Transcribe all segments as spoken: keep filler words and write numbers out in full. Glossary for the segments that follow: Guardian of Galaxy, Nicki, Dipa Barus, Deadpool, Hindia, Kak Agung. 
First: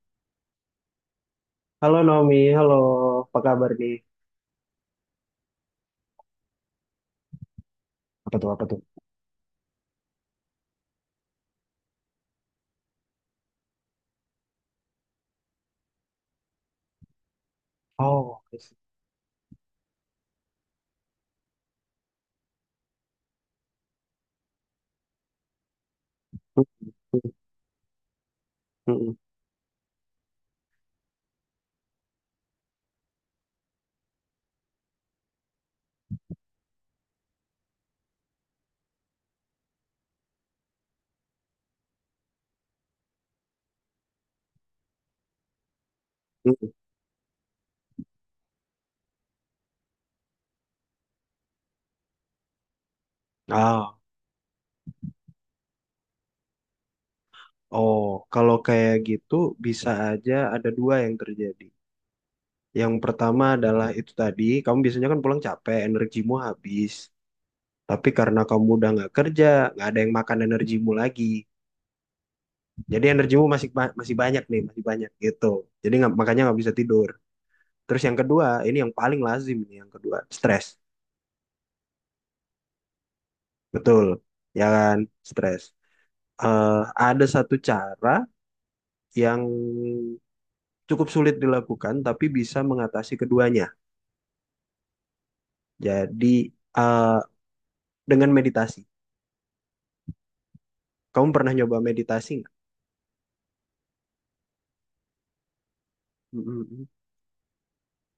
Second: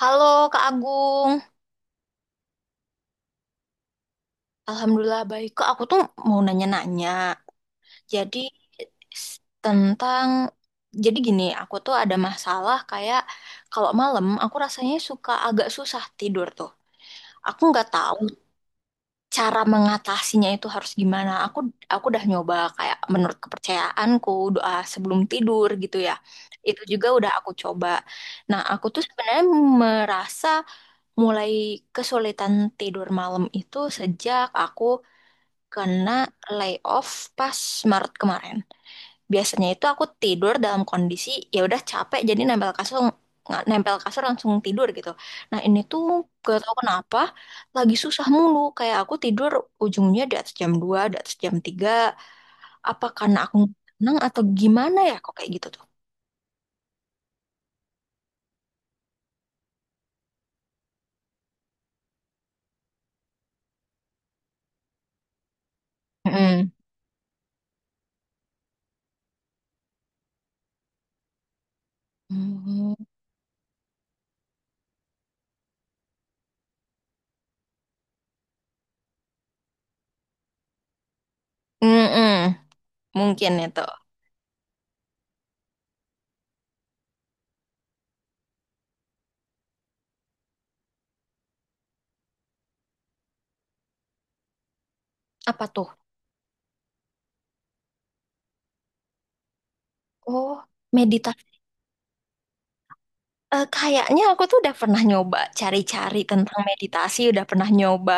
Halo Kak Agung, Halo Naomi, halo. Apa kabar nih? Alhamdulillah baik. Kak, aku tuh mau nanya-nanya. Apa Jadi tuh, apa tuh? s- tentang, jadi gini, aku tuh ada masalah kayak kalau malam aku rasanya suka agak susah tidur tuh. Aku nggak tahu Oh, I see. cara mengatasinya itu harus gimana. Aku aku udah nyoba kayak menurut kepercayaanku doa sebelum tidur gitu ya. Mm, Itu juga udah aku coba. Nah, aku mm, tuh mm, sebenarnya merasa mulai kesulitan tidur malam itu sejak aku kena layoff pas Maret kemarin. Biasanya itu aku tidur dalam kondisi ya udah capek jadi nempel kasur nga- nempel kasur langsung tidur gitu. Nah, ini tuh mm. gak mm. tau kenapa lagi susah mulu kayak aku tidur ujungnya di atas jam dua, di atas jam tiga. Apa karena aku Ah, tenang atau gimana ya kok kayak gitu tuh. oh, Kalau kayak gitu bisa aja ada dua yang terjadi. Yang pertama adalah itu tadi, kamu biasanya kan pulang capek, energimu Mm. habis. Tapi karena kamu udah nggak kerja, nggak ada yang makan energimu lagi. Mm. Jadi energimu masih ba- masih banyak nih, masih banyak gitu. Jadi nggak, makanya nggak bisa tidur. Terus yang kedua, ini yang paling lazim nih, yang kedua, stres. Mm-mm. Mungkin itu. Betul, ya kan? Stres. eh, ada satu cara yang cukup sulit dilakukan, tapi bisa mengatasi keduanya. Apa tuh? Jadi, eh, dengan meditasi. Oh, Kamu meditasi. pernah nyoba meditasi nggak? Eh, kayaknya aku tuh udah pernah nyoba cari-cari Mm, tentang mm, meditasi, udah pernah nyoba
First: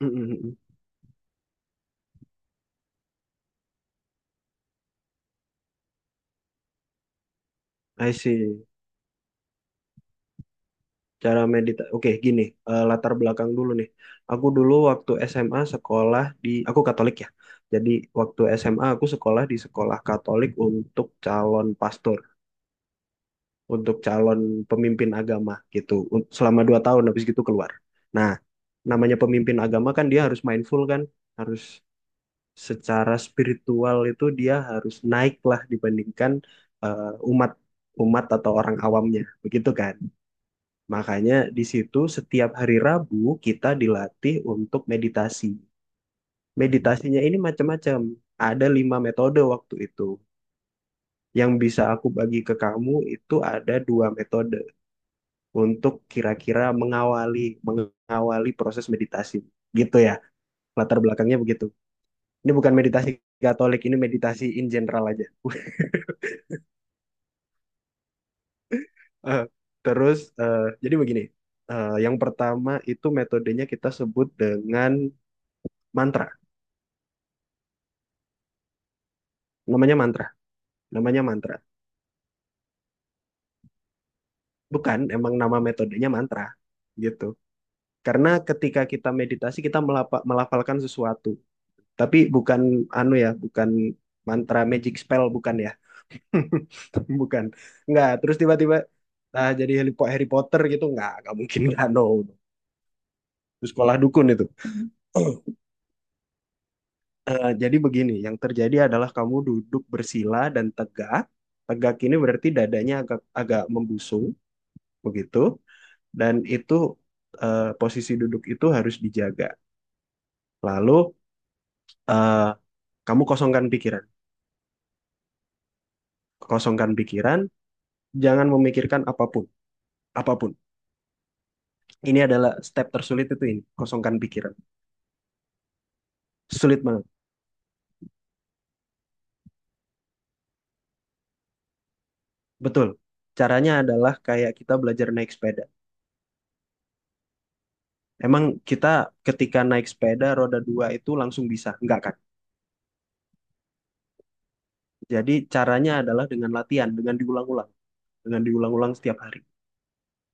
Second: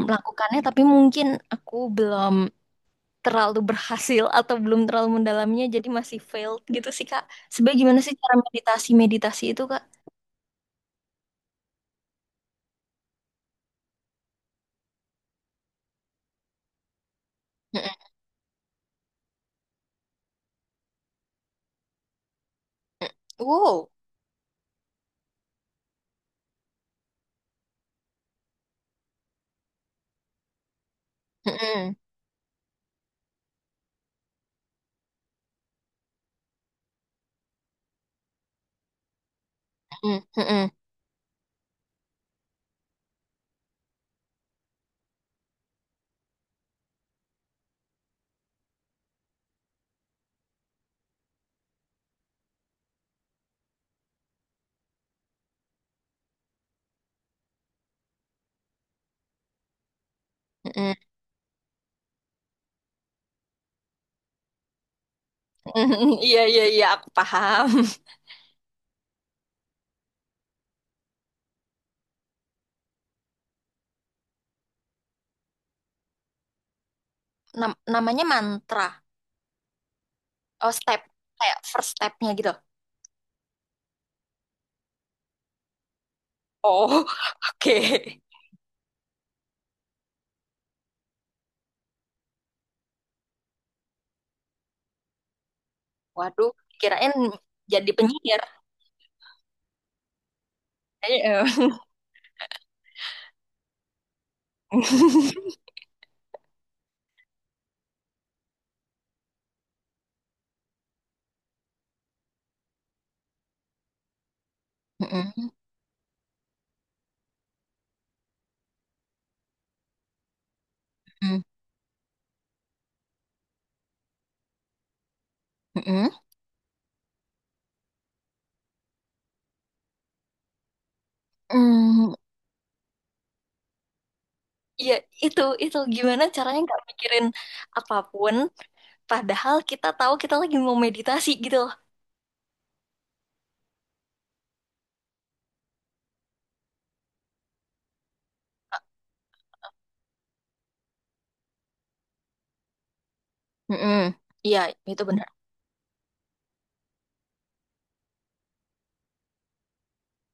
mm, mm, mm, mm. melakukannya, tapi mungkin aku belum terlalu berhasil atau belum terlalu mendalamnya, jadi masih failed gitu sih, Kak. Sebenarnya gimana I sih cara see. meditasi-meditasi itu, Kak? Cara meditasi. Oke, gini. Eh, latar belakang dulu nih. Aku dulu waktu S M A sekolah di... Aku Katolik ya. Jadi, Mm-mm. waktu S M A aku sekolah di sekolah Katolik untuk calon pastor. Wow. Untuk calon pemimpin agama gitu Un- selama dua tahun habis gitu keluar. Nah, namanya pemimpin agama kan dia harus mindful kan, harus Mm-mm. secara spiritual itu dia harus naik lah dibandingkan eh, umat umat atau orang awamnya, begitu kan? Mm-mm. Mm-mm. Makanya di situ setiap hari Rabu kita dilatih untuk meditasi. Meditasinya ini macam-macam. Ada lima metode waktu itu. Yang bisa aku bagi ke kamu itu ada dua metode. Untuk kira-kira mengawali mengawali proses meditasi gitu ya, Mm-mm. latar belakangnya begitu. Ini bukan meditasi Katolik, ini meditasi in general aja. Iya, iya, iya, aku paham. Eh, terus eh, jadi begini, eh, yang pertama itu metodenya kita sebut dengan mantra. Nam- namanya mantra. Namanya mantra Oh, step. namanya mantra Kayak first stepnya gitu. Bukan emang nama metodenya mantra Oh, gitu, oke. karena ketika kita meditasi kita melapa- melafalkan sesuatu, tapi bukan anu ya, bukan mantra magic spell, bukan ya. Waduh, kirain Bukan. jadi Nggak terus penyiar. tiba-tiba ah, jadi Harry Po- Harry Potter gitu. nggak Eh, nggak eh. mungkin. Nggak, no. No. Itu sekolah dukun itu. Mm-mm, Eh, jadi begini, yang terjadi adalah kamu duduk bersila dan tegak. Tegak ini berarti dadanya agak agak membusung, begitu. mm-mm, Dan itu eh, posisi duduk itu harus dijaga. Lalu eh, kamu kosongkan pikiran, mm-mm. kosongkan pikiran. Jangan memikirkan apapun, apapun. Mm, Ini adalah step tersulit itu ini, kosongkan pikiran. iya, itu itu gimana caranya nggak Sulit banget. mikirin apapun, padahal kita tahu kita lagi mau meditasi gitu loh. Betul. Caranya adalah kayak kita belajar naik sepeda. Emang kita ketika naik sepeda roda dua itu langsung bisa? Enggak kan? Mm-mm. Iya, itu benar. Jadi caranya adalah dengan latihan, dengan diulang-ulang, dengan diulang-ulang setiap hari.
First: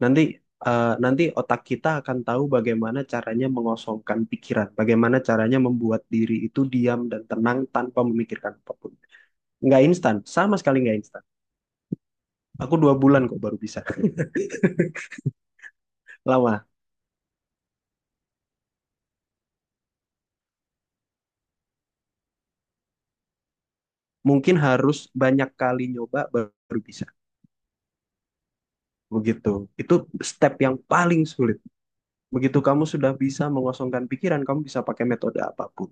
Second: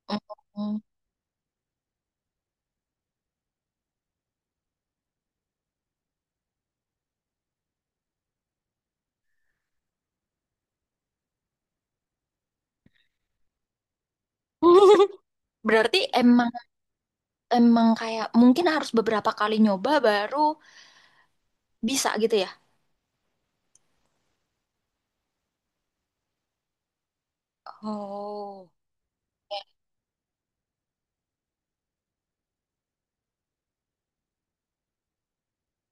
Nanti Mm. Eh, nanti otak kita akan tahu bagaimana caranya mengosongkan pikiran, bagaimana caranya membuat diri itu diam dan tenang tanpa memikirkan apapun. Nggak instan, sama sekali nggak instan. Aku dua bulan kok baru bisa. Berarti emang Lama. emang kayak mungkin harus beberapa kali nyoba baru bisa gitu ya? Mungkin harus banyak kali nyoba baru bisa. Oh. Begitu. Itu step yang paling sulit. Begitu kamu sudah bisa mengosongkan pikiran, kamu bisa pakai metode apapun.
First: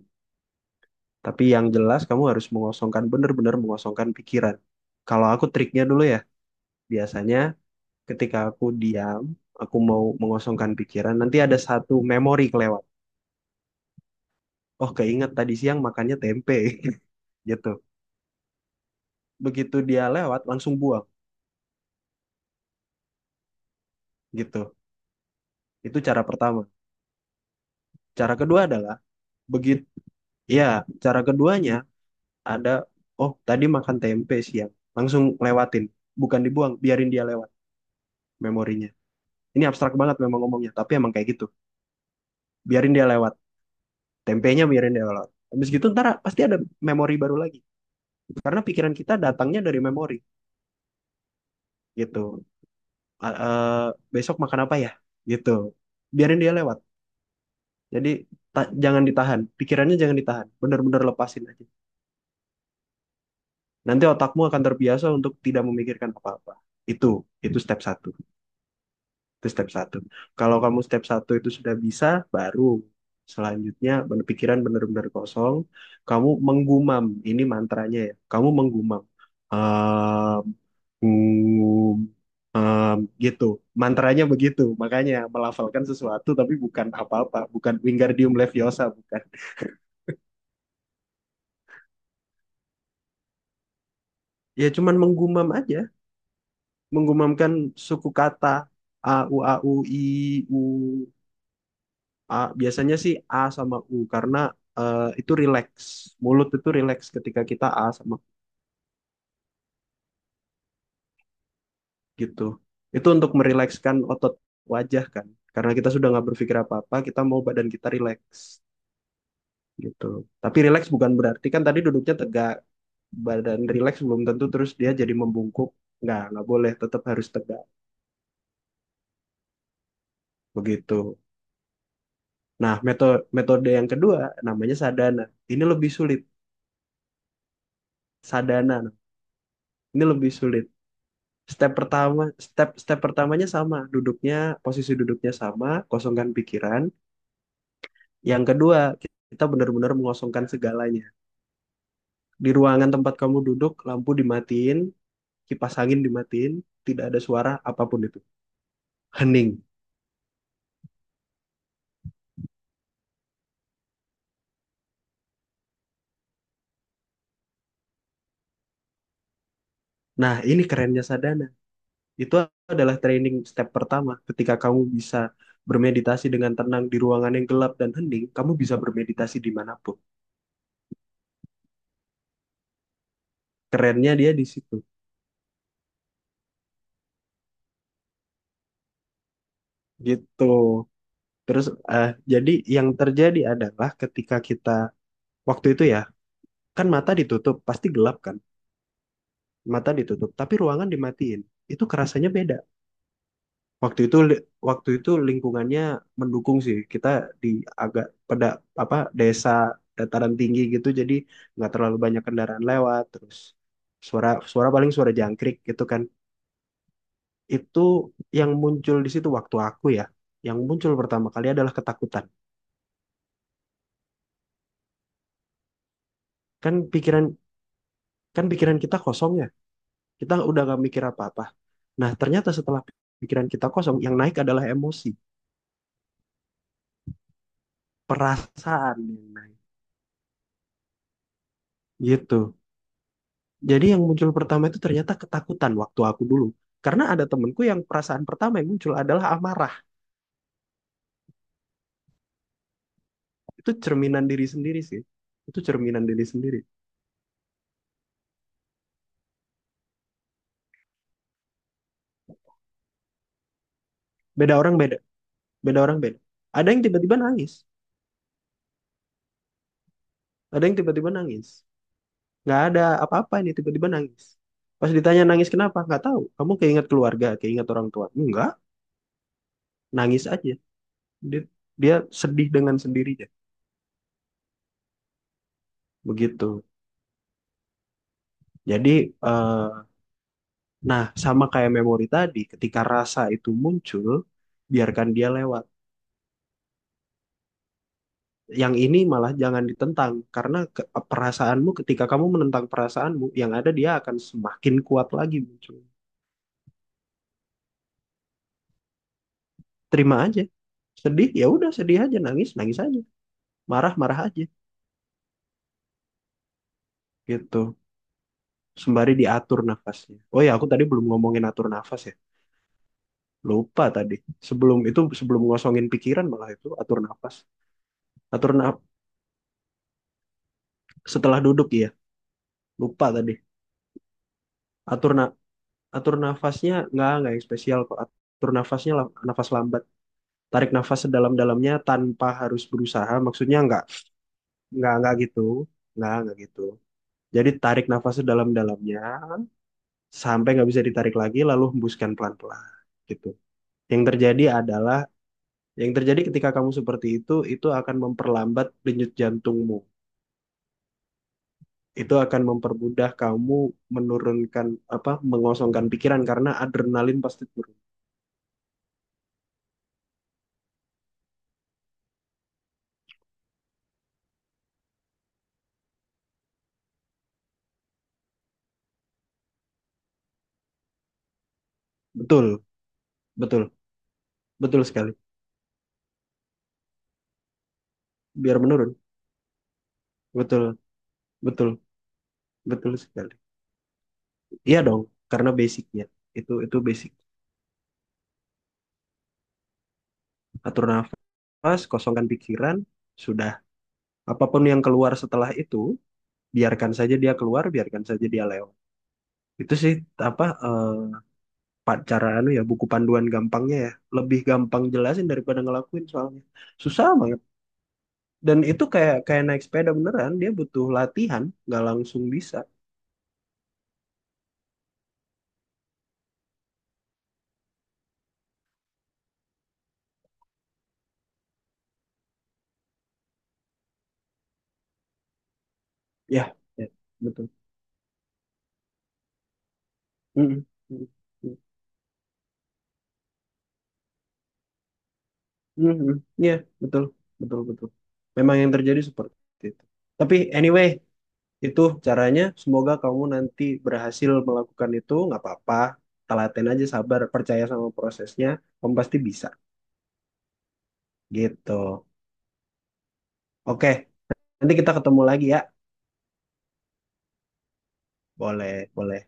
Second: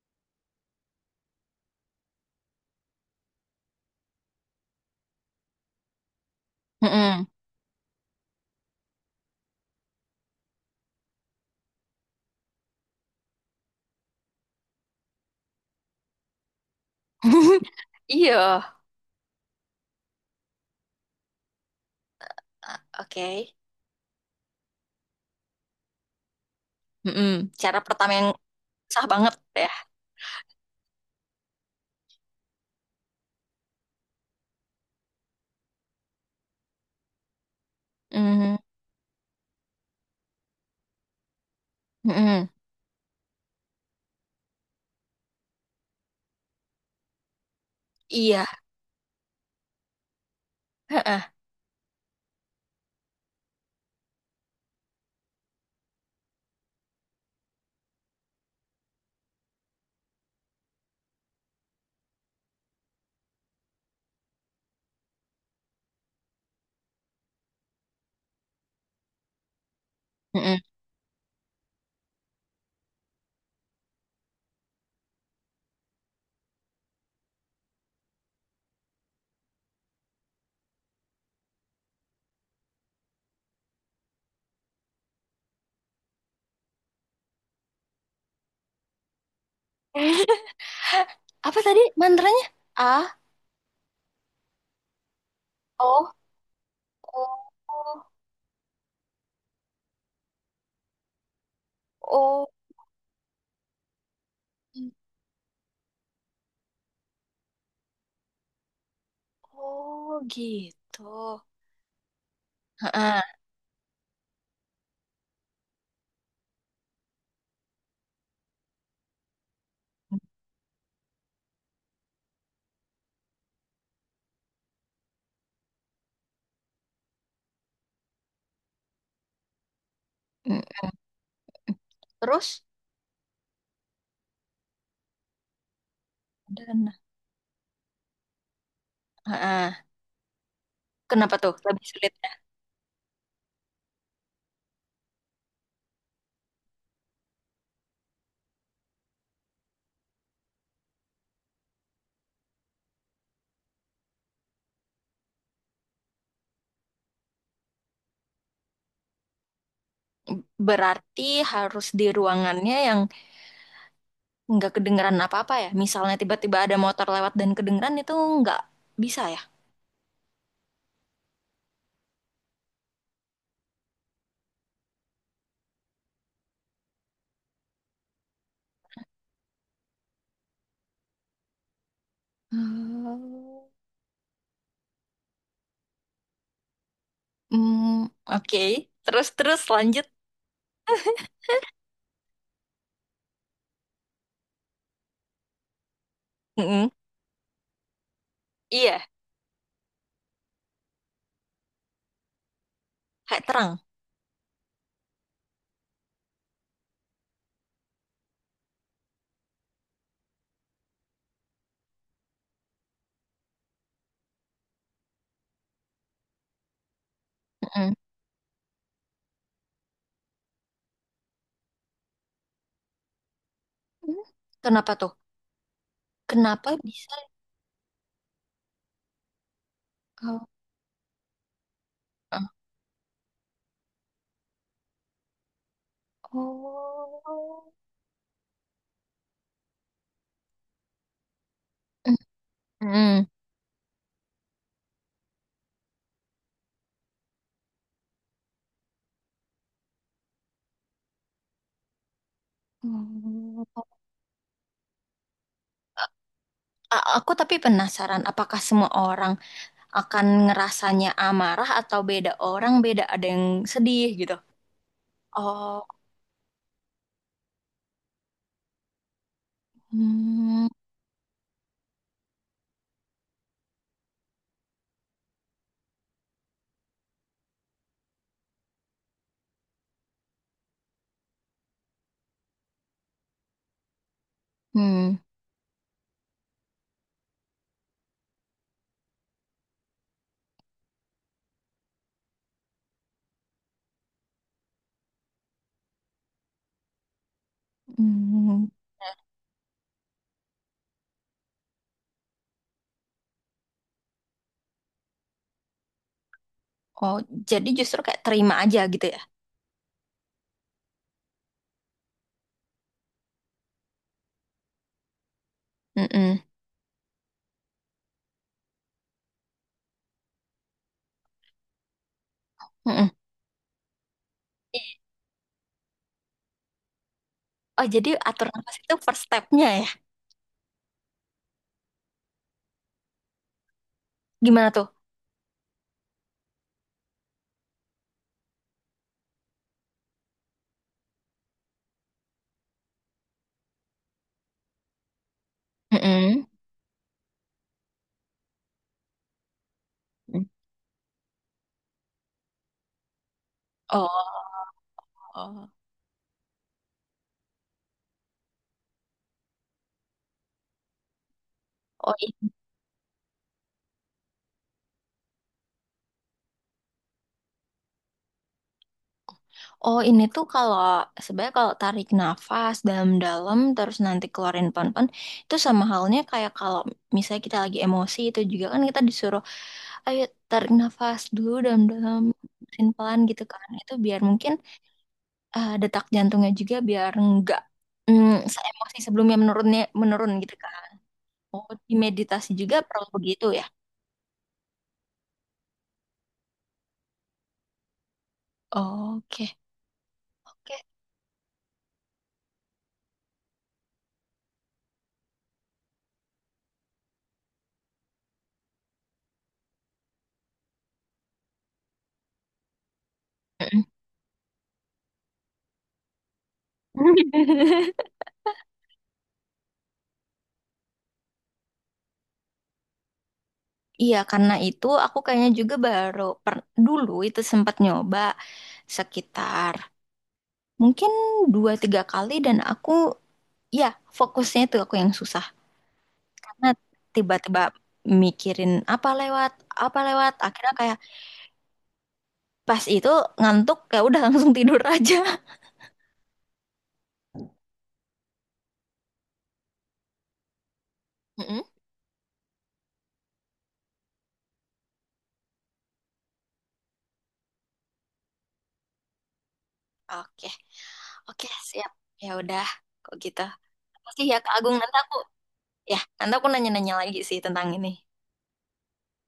Tapi yang jelas kamu harus mengosongkan, benar-benar mengosongkan pikiran. Kalau aku triknya dulu ya, Mm-mm. biasanya ketika aku diam, aku mau mengosongkan pikiran, nanti ada satu memori kelewat. Oh, keinget tadi siang makannya tempe, gitu. Iya. Begitu dia lewat, langsung buang, Ah, oke. gitu. Itu cara pertama. Mm-mm. Cara pertama yang Cara kedua adalah, sah banget ya. begitu, ya, cara keduanya ada, oh tadi makan tempe siang langsung lewatin, bukan dibuang, biarin dia lewat Mm-mm. memorinya. Ini abstrak banget memang ngomongnya, tapi emang kayak gitu, Mm-mm. biarin dia lewat, tempenya biarin dia lewat. Habis gitu ntar pasti ada memori baru lagi, Iya. karena pikiran kita datangnya dari memori Heeh. gitu. A- eh, Besok makan apa ya, gitu, biarin dia lewat. Jadi ta- jangan ditahan pikirannya, jangan ditahan, bener-bener lepasin aja. Nanti otakmu akan terbiasa untuk tidak memikirkan apa-apa. itu itu step satu. Itu step satu. Kalau kamu step satu itu sudah bisa, baru selanjutnya bener- pikiran benar-benar kosong. Kamu menggumam, ini mantranya ya. Kamu menggumam. Ehm, hmm, gitu. Mantranya begitu. Makanya melafalkan sesuatu tapi bukan apa-apa. Bukan Wingardium Leviosa, bukan. Apa tadi mantranya? A, Ya cuman menggumam aja. O, O, Menggumamkan O, suku kata. A, U, A, U, I, U. A, O, biasanya sih A sama U, karena eh, itu relax. Mulut itu relax ketika kita A sama U oh, gitu. gitu. Itu Heeh. untuk merilekskan otot wajah kan. Karena kita sudah nggak berpikir apa-apa, kita mau badan kita relax gitu. Tapi relax bukan berarti kan tadi duduknya tegak. Badan relax belum tentu terus dia jadi membungkuk. Nggak, nggak boleh, tetap harus tegak. Mm. Begitu. Terus, Nah, metode metode yang kedua namanya sadhana. Ini lebih sulit. dan Sadhana. heeh. Ini lebih sulit. Kenapa tuh Step lebih pertama, sulitnya? step step pertamanya sama, duduknya, posisi duduknya sama, kosongkan pikiran. Yang kedua, kita benar-benar mengosongkan segalanya. Di ruangan tempat kamu duduk, lampu dimatiin, kipas angin dimatiin, tidak ada suara apapun itu. Hening. Berarti harus di ruangannya yang nggak kedengeran apa-apa ya. Misalnya tiba-tiba ada motor lewat dan kedengeran itu nggak bisa ya. Nah, ini kerennya sadhana. Itu adalah training step pertama. Ketika kamu bisa bermeditasi dengan tenang di ruangan yang gelap dan hening, kamu bisa bermeditasi dimanapun. Hmm. Kerennya dia di situ. Hmm, oke. Terus, terus lanjut. Gitu. Terus eh jadi yang terjadi adalah ketika kita waktu itu ya, kan Mm-mm. mata ditutup, pasti gelap kan? Iya, Mata ditutup, tapi ruangan dimatiin. Itu kerasanya beda. kayak terang. Waktu itu li- Waktu itu lingkungannya mendukung sih. Kita di agak pada apa desa dataran tinggi gitu, jadi nggak terlalu banyak kendaraan lewat. Terus suara suara paling suara jangkrik gitu kan. Itu Mm-mm. yang muncul di situ waktu aku ya. Yang muncul pertama kali adalah ketakutan. Kenapa tuh? Kenapa Kan bisa? pikiran Kan pikiran kita kosong ya. Kita Oh, udah gak mikir apa-apa. Nah, eh, ternyata setelah pikiran kita kosong, yang naik adalah emosi, oh. perasaan yang naik. Mm, Gitu. mm. Jadi yang muncul pertama itu ternyata ketakutan waktu aku dulu. Karena ada temenku yang perasaan pertama yang muncul adalah amarah. Hmm. Itu cerminan diri sendiri sih. Itu cerminan diri sendiri. A- Aku tapi penasaran, apakah semua orang akan ngerasanya amarah atau beda orang, beda ada yang sedih gitu. Beda orang beda. Beda Oh, orang beda. Ada yang tiba-tiba nangis. Ada hmm, yang tiba-tiba nangis. Nggak ada apa-apa ini tiba-tiba nangis. Pas ditanya nangis kenapa? Nggak tahu. Kamu keinget keluarga, keinget orang tua. Enggak, nangis aja. dia, Dia sedih dengan sendirinya, hmm, begitu. Jadi eh, nah sama kayak memori tadi, ketika rasa itu muncul, biarkan dia lewat. hmm. Yang ini malah jangan ditentang, karena ke- perasaanmu ketika kamu menentang perasaanmu yang ada, dia akan semakin kuat lagi muncul. Oh, jadi justru kayak terima aja gitu ya. Terima aja, sedih ya udah sedih aja, nangis nangis aja, marah marah aja, Mm-mm, gitu. Sembari diatur nafasnya, oh ya aku tadi belum ngomongin atur nafas ya, mm-mm. lupa tadi. Sebelum itu, sebelum ngosongin pikiran malah itu atur nafas. Oh, jadi atur atur nafas na- itu first step-nya ya? Setelah duduk ya, lupa tadi. Gimana tuh? atur na- Atur nafasnya, nggak nggak yang spesial kok atur nafasnya, la- nafas lambat. Tarik nafas sedalam-dalamnya tanpa harus berusaha, maksudnya nggak nggak nggak gitu, nggak nggak Mm-mm. gitu. Jadi tarik nafas sedalam-dalamnya sampai nggak bisa ditarik lagi, lalu hembuskan pelan-pelan gitu. Yang terjadi Oh, adalah, yang terjadi ketika kamu seperti itu itu akan memperlambat denyut jantungmu, oh, itu akan iya. mempermudah kamu menurunkan apa mengosongkan pikiran karena adrenalin pasti turun. Oh, ini tuh kalau sebenarnya kalau tarik nafas dalam-dalam terus nanti keluarin pon-pon itu sama halnya kayak kalau misalnya kita lagi emosi itu juga kan kita disuruh ayo tarik nafas dulu dalam-dalam Betul, mesin pelan gitu betul, kan. Itu biar mungkin, betul sekali. eh, detak jantungnya juga biar enggak, mm, Biar se-emosi menurun. sebelumnya menurunnya menurun gitu Betul, kan. Oh, betul, di meditasi juga betul perlu sekali. begitu ya. Iya dong, karena basicnya itu itu basic. Oke. Oke. Atur nafas, kosongkan pikiran, sudah. Apapun yang keluar setelah itu, biarkan saja dia keluar, biarkan saja dia lewat. Itu sih apa eh, pa- cara anu ya, buku panduan gampangnya Mm-mm. ya. Lebih gampang jelasin daripada ngelakuin soalnya. Susah banget. Dan itu kayak kayak naik sepeda beneran, dia butuh latihan nggak langsung bisa. Iya, karena itu aku kayaknya juga baru per- dulu itu sempat nyoba sekitar mungkin dua tiga kali dan aku, ya fokusnya itu aku yang susah Ya, karena ya, betul. tiba-tiba mikirin apa lewat apa lewat Mm-mm. akhirnya kayak pas itu ngantuk kayak udah langsung tidur aja. Mm-mm. Ya, betul betul betul, memang yang terjadi seperti itu. Tapi anyway, Mm-mm. itu caranya. Semoga kamu nanti berhasil melakukan itu, nggak apa-apa, telaten aja, sabar, percaya sama prosesnya, kamu pasti bisa, Oke, oke gitu. siap. Ya udah kok gitu. Oke, Makasih ya Kak nanti Agung, kita nanti aku ketemu lagi ya. ya nanti aku nanya-nanya lagi sih tentang ini. Boleh, boleh.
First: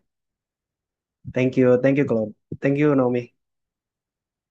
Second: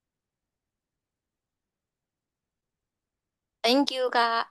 Thank you, thank you Claude, thank you Naomi. Thank you Kak.